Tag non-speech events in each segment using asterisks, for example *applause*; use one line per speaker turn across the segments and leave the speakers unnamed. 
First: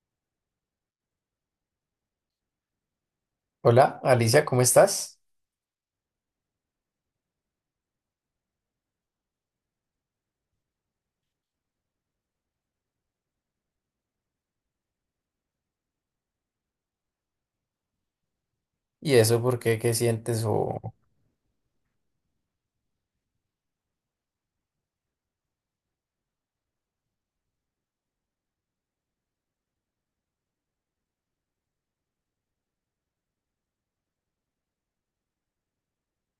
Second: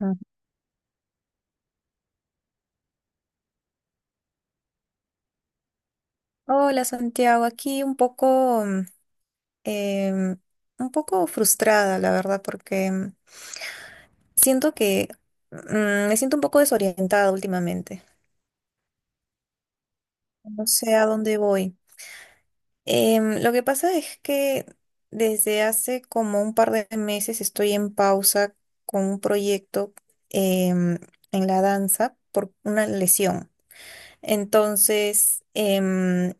Ah.
Hola, Alicia, ¿cómo estás?
Hola Santiago, aquí un poco, em, un poco frustrada, la verdad, porque siento que me siento un poco desorientada últimamente.
¿Y eso por qué? ¿Qué sientes?
No sé a dónde voy. Lo que pasa es que desde hace como un par de meses estoy en pausa con un proyecto em, en la danza por una lesión. Entonces, he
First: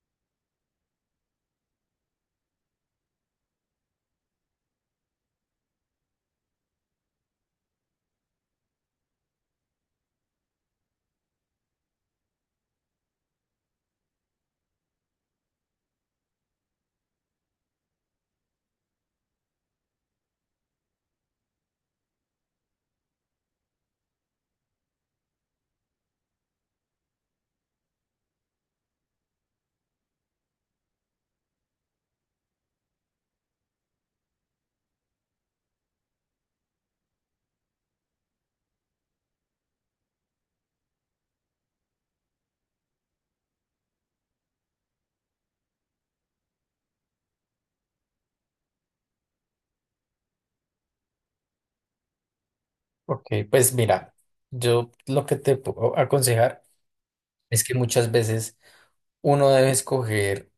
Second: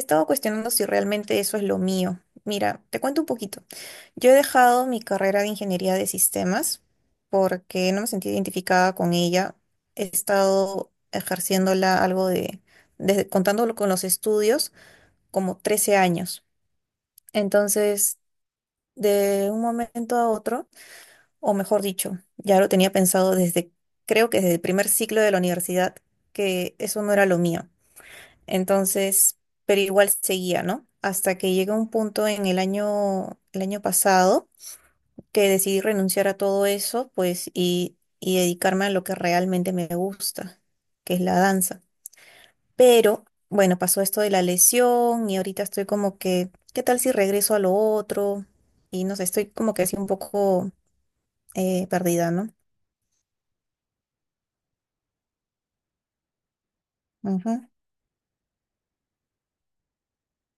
estado cuestionando si realmente eso es lo mío. Mira, te cuento un poquito. Yo he dejado mi carrera de ingeniería de sistemas porque no me sentí identificada con ella. He estado ejerciéndola algo de, desde, contándolo con los estudios, como 13 años. Entonces, de un momento a otro, o mejor dicho, ya lo tenía pensado desde, creo que desde el primer ciclo de la universidad, que eso no era lo mío. Entonces, pero igual seguía, ¿no? Hasta que llega un punto en el año pasado que decidí renunciar a todo eso, pues, y dedicarme a lo que realmente me gusta, que es la danza. Pero, bueno, pasó esto de la lesión y ahorita estoy como que, ¿qué tal si regreso a lo otro? Y no sé, estoy como que así un poco perdida, ¿no?
Ok, pues mira, yo lo que te puedo aconsejar
Ujú,
es que muchas veces uno debe escoger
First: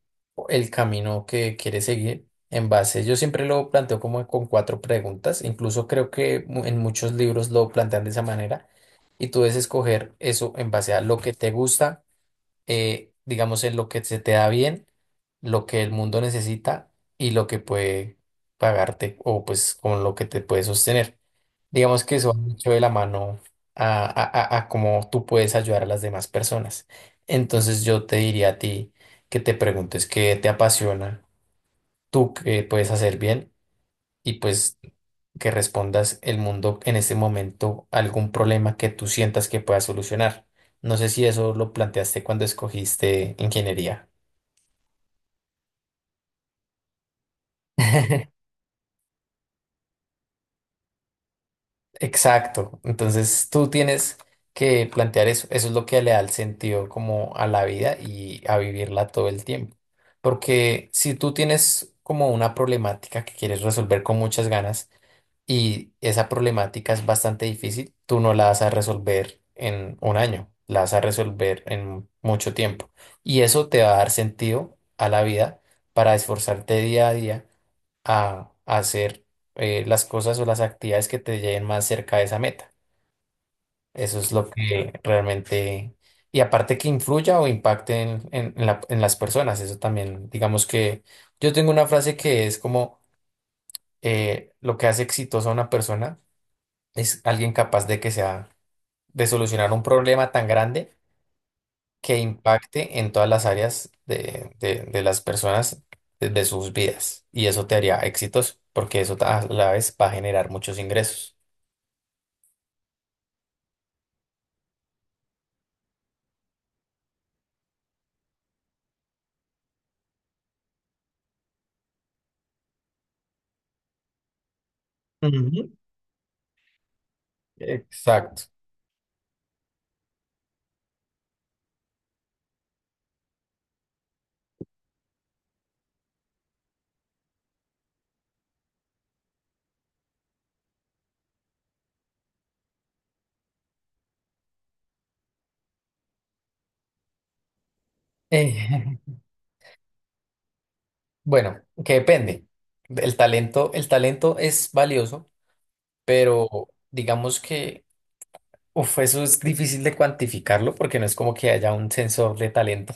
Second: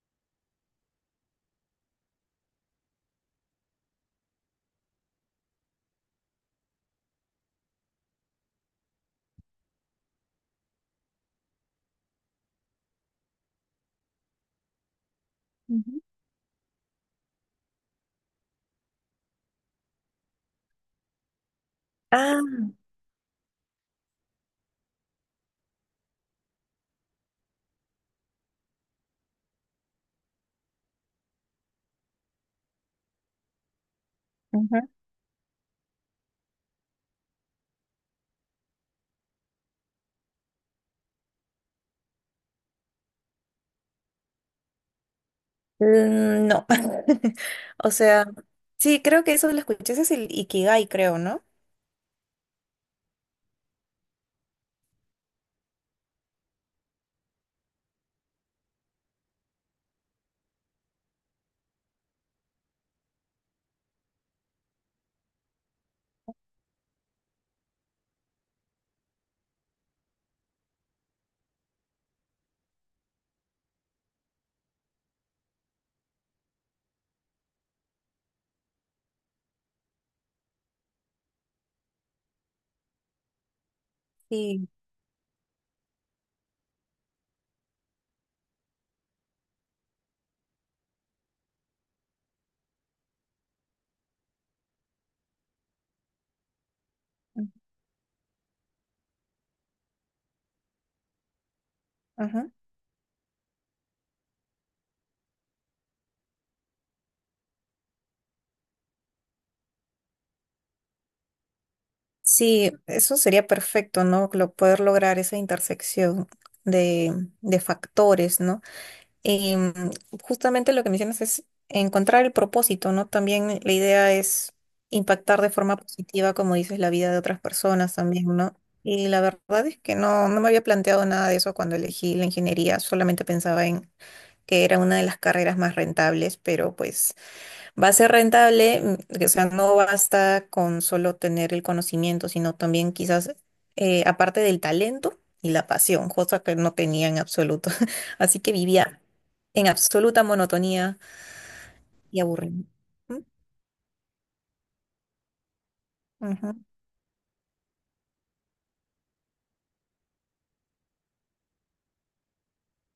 el camino que quiere seguir en base. Yo siempre lo planteo como con cuatro preguntas, incluso creo que en muchos libros lo plantean de esa manera, y tú debes escoger eso en base a lo que te gusta, digamos, en lo que se te da bien, lo que el
ujú.
mundo necesita y lo que puede pagarte o pues con lo que te puede sostener. Digamos que eso va
Ah,
mucho de la mano a, a, a cómo tú puedes ayudar a las demás personas. Entonces yo te diría a ti que te preguntes qué te apasiona, tú qué puedes hacer bien y pues
ujú.
que respondas el mundo en este momento a algún problema que tú sientas que puedas solucionar. No sé si eso lo planteaste cuando escogiste ingeniería.
Mm, no. *laughs* O sea,
*laughs*
sí, creo que eso lo escuché. Ese es el Ikigai, creo, ¿no?
Exacto. Entonces tú tienes que plantear eso. Eso es lo que le da el sentido como a la vida y a vivirla todo el tiempo. Porque si tú tienes como una problemática que quieres resolver con muchas ganas, y esa problemática es bastante difícil. Tú no la vas a resolver en un año, la vas a resolver en mucho tiempo. Y eso te va a dar sentido a la vida para esforzarte día a día a hacer las cosas o las actividades que te lleven más cerca de esa meta. Eso es lo
Sí.
que realmente... Y aparte que influya o impacte en las personas, eso también, digamos que yo tengo una frase que es como, lo que hace exitosa a una persona es
Ujú.
alguien capaz de que sea, de solucionar un problema tan grande que
Ajá.
impacte en todas las áreas de las personas, de sus vidas. Y eso te haría exitoso, porque eso a la vez va a generar muchos ingresos.
Sí, eso sería perfecto, ¿no? Lo- poder lograr esa intersección de, de factores, ¿no? Y justamente lo que mencionas es encontrar el propósito, ¿no? También la idea es impactar de
Ujú.
forma positiva, como dices, la vida de otras personas también,
Exacto.
¿no? Y la verdad es que no, no me había planteado nada de eso cuando elegí la ingeniería, solamente pensaba en que era una de las carreras más rentables, pero pues va a ser rentable, o sea, no basta con solo tener el conocimiento, sino también quizás, aparte del talento y la pasión, cosa que no tenía en absoluto. *laughs* Así que
Eh,
vivía en absoluta monotonía
*laughs* bueno, que
y
depende.
aburrimiento. Ujú,
El talento es valioso, pero
ujú,
digamos que uf, eso es difícil de cuantificarlo porque no es como que haya un sensor de talento.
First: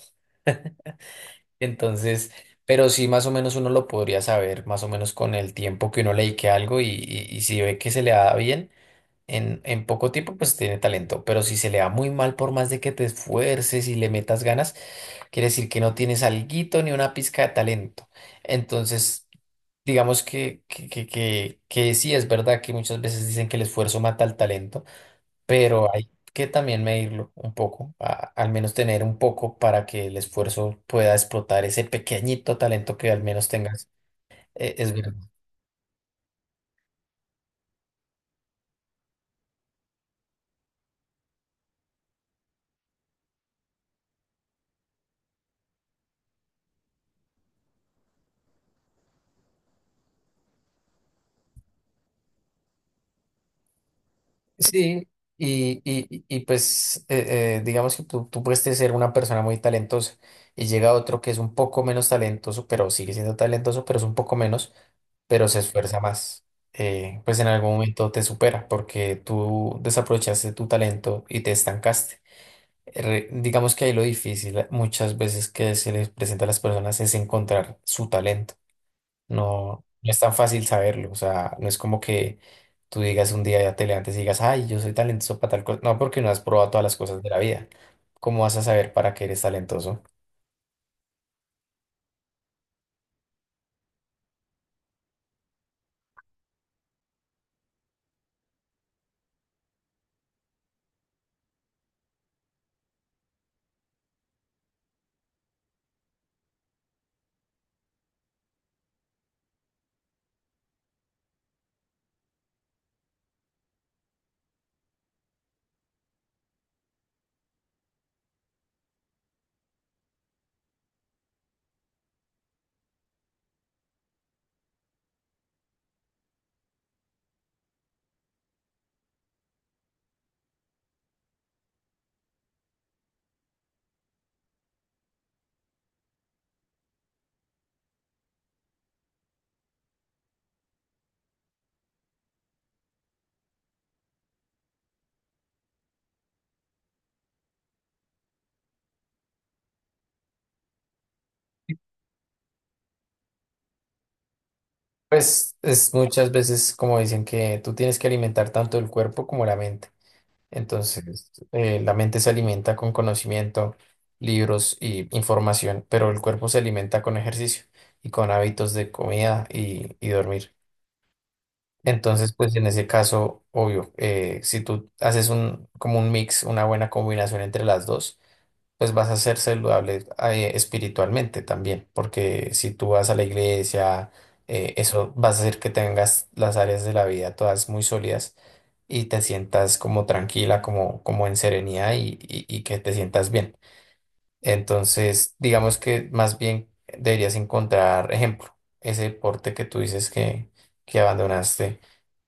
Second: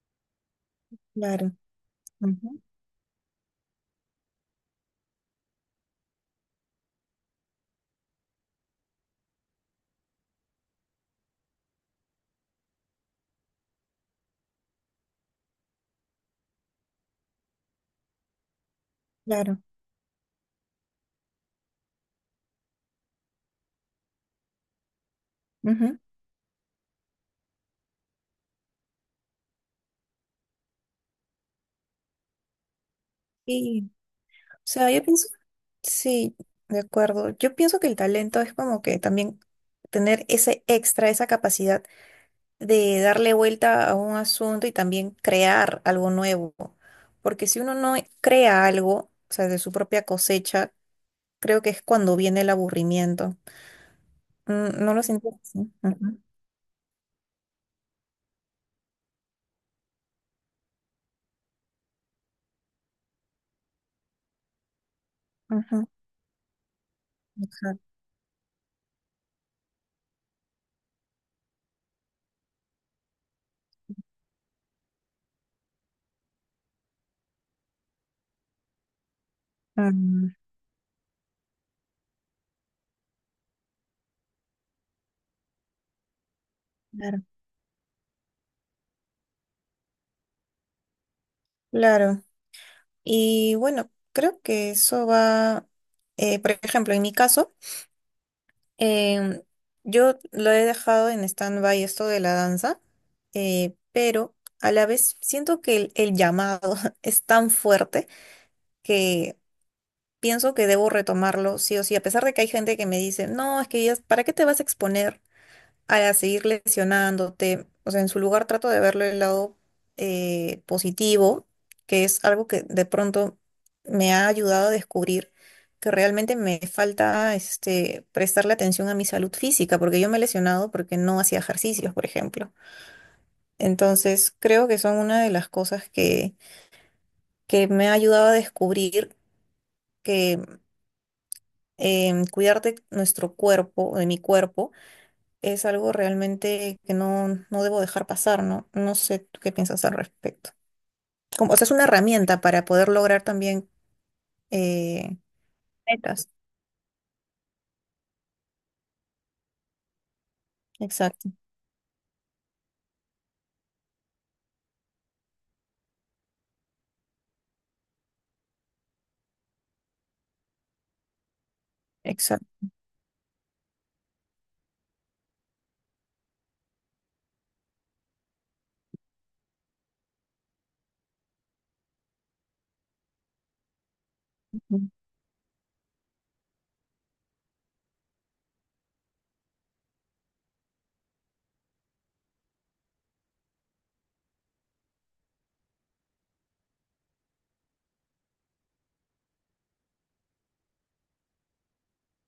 claro,
Entonces,
ujú,
pero sí más o menos uno lo podría saber, más o menos con el tiempo que uno le dedique a algo y si ve que se le da bien en poco tiempo, pues tiene talento. Pero si se le da muy mal por más de que te esfuerces y le metas ganas, quiere decir que no tienes alguito ni una pizca de talento. Entonces,
claro,
digamos que sí es verdad que muchas veces dicen que el esfuerzo mata al talento, pero
ujú.
hay que también medirlo un poco, al menos tener un poco para que el esfuerzo pueda explotar ese pequeñito talento que al menos tengas.
Y, o sea,
Es
yo
verdad.
pienso, sí, de acuerdo. Yo pienso que el talento es como que también tener ese extra, esa capacidad de darle vuelta a un asunto y también crear algo nuevo. Porque si uno no crea algo, o sea, de su propia cosecha, creo que es cuando viene el aburrimiento. Mm, ¿no lo
Sí,
siento así? Ujú,
y pues digamos que tú puedes ser una persona muy talentosa y llega otro que es un poco menos talentoso, pero sigue siendo talentoso, pero es un poco menos, pero se
ujú,
esfuerza más. Pues en algún
exacto.
momento te supera porque tú desaprovechaste tu talento y te estancaste. Digamos que ahí lo difícil muchas veces que se les presenta a las personas es encontrar su talento. No, no es
Mm,
tan fácil saberlo. O sea, no es como que tú digas un día ya te levantes y digas, ay, yo soy talentoso para tal cosa. No, porque no has probado todas las cosas
claro.
de la vida. ¿Cómo vas a saber para qué eres talentoso?
Claro. Y bueno, creo que eso va, por ejemplo, en mi caso, Em, yo lo he dejado en stand-by esto de la danza, pero a la vez siento que el llamado *laughs* es tan fuerte que pienso que debo retomarlo sí o sí, a pesar de que hay gente que me dice, no, es que ya- ¿para qué te vas a exponer a seguir lesionándote? O sea, en su lugar trato de verlo el lado positivo, que es algo que de pronto me ha ayudado a descubrir que realmente me falta este, prestarle atención a mi salud física, porque yo me he lesionado porque no hacía ejercicios, por ejemplo. Entonces, creo que son una de las cosas que me ha ayudado a descubrir que cuidar de nuestro cuerpo, de mi cuerpo, es algo realmente que no, no debo dejar pasar, ¿no? No sé tú qué piensas al respecto. Como, o sea, es una herramienta para poder lograr también eh,
Pues es
metas.
muchas veces como dicen que tú tienes que alimentar tanto el cuerpo como la mente.
Exacto,
Entonces, la mente se alimenta con conocimiento, libros y información, pero el cuerpo se alimenta con ejercicio y con hábitos de comida y dormir. Entonces, pues
exacto.
en ese caso, obvio, si tú haces un, como un mix, una buena combinación entre las dos, pues vas a ser saludable, espiritualmente también, porque si tú vas a la iglesia,
Ujú,
eso vas a hacer que tengas las áreas de la vida todas muy sólidas y te sientas como tranquila, como, como en serenidad y que te sientas bien. Entonces, digamos que más bien deberías encontrar ejemplo, ese deporte que tú dices que abandonaste,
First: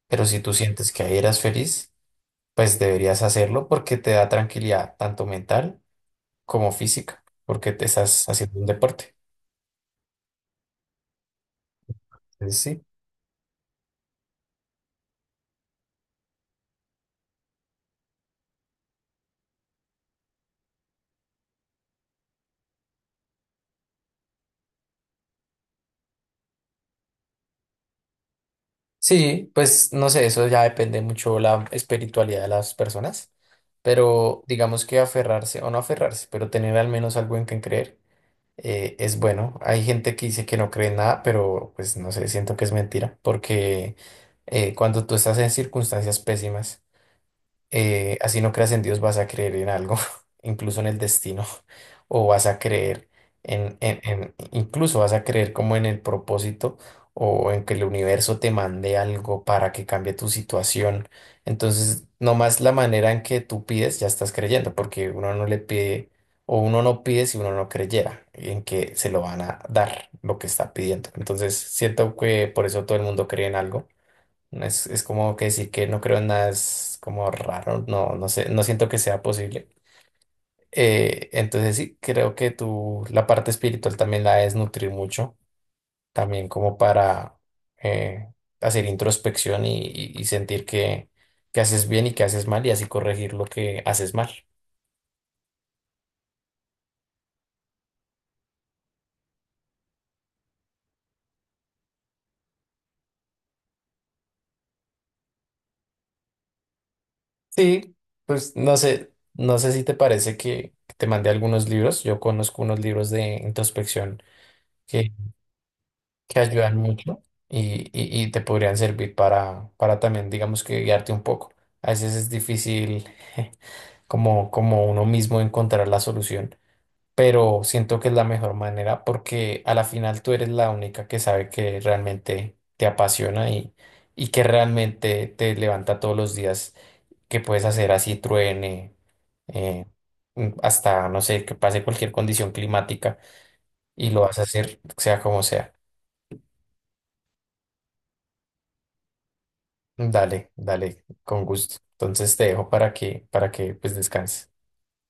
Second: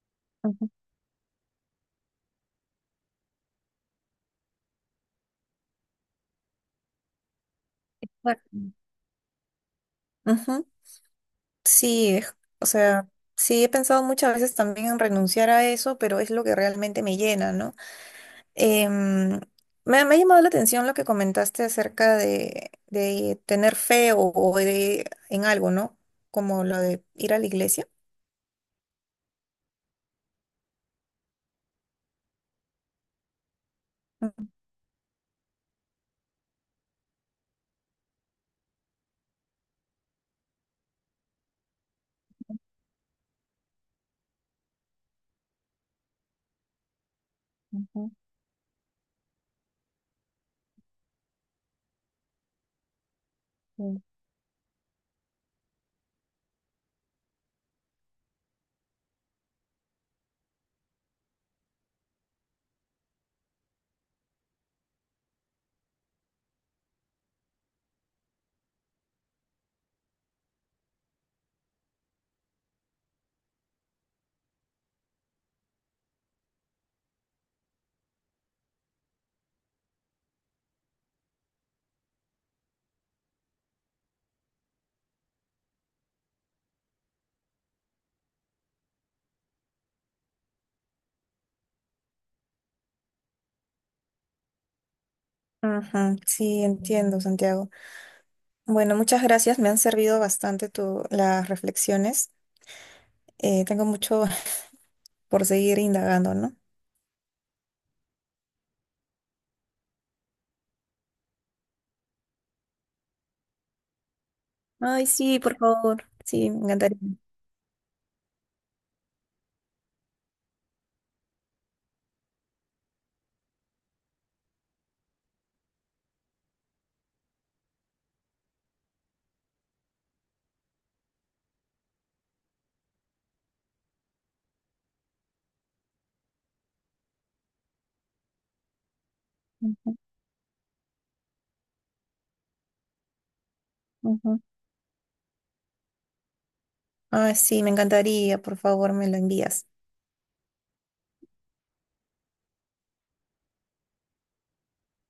pero si tú
ujú.
sientes que ahí eras feliz, pues deberías hacerlo porque te da tranquilidad tanto mental, como física, porque te estás
Exacto.
haciendo un deporte.
Ujú. Sí, es-
Entonces,
o
sí.
sea, sí he pensado muchas veces también en renunciar a eso, pero es lo que realmente me llena, ¿no? Em, me ha llamado la atención lo que comentaste acerca de tener fe o de, en algo, ¿no? Como lo de ir a la iglesia.
Sí, pues no sé, eso ya depende mucho la espiritualidad de las personas, pero digamos que aferrarse o no aferrarse, pero tener al menos algo en que creer, es bueno. Hay gente que dice que no cree en nada, pero pues no sé, siento que es mentira, porque cuando tú estás en circunstancias pésimas,
Ujú,
así no creas en Dios, vas a creer en algo, *laughs* incluso en el destino, *laughs* o vas a creer
sí.
incluso vas a creer como en el propósito o en que el universo te mande algo para que cambie tu situación. Entonces, nomás la manera en que tú pides, ya estás creyendo, porque uno no le pide o uno no pide si uno no creyera en que se lo van a dar lo que está pidiendo. Entonces, siento que por eso todo el mundo cree en algo. Es como que decir que no creo en nada, es como raro, no, no sé, no siento que sea posible. Entonces sí, creo que tú la parte espiritual también la debes nutrir mucho, también como para eh, hacer introspección y sentir que haces bien y que haces mal y así corregir lo que haces mal.
Ajá, sí, entiendo, Santiago. Bueno, muchas gracias. Me han servido bastante tu, las reflexiones. Tengo mucho *laughs* por seguir indagando, ¿no?
Sí, pues no sé, no sé si te parece que te mandé algunos libros, yo conozco unos libros de introspección
Ay, sí, por favor.
que
Sí, me
ayudan
encantaría.
mucho y te podrían servir para también, digamos que guiarte un poco. A veces es difícil *laughs* como, como uno mismo encontrar la solución, pero siento que es la mejor manera porque a la final tú eres la única que sabe que realmente te apasiona y que realmente te levanta todos los días, que puedes hacer así truene, eh,
Ujú,
hasta, no sé, que pase cualquier condición climática y lo vas
ujú.
a hacer sea como sea.
Ay sí, me encantaría. Por favor, me lo envías.
Dale, dale, con gusto. Entonces te dejo para que pues descanses.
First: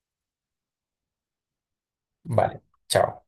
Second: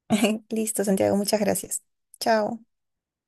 *laughs* Listo, Santiago, muchas gracias. Chao.
Vale, chao.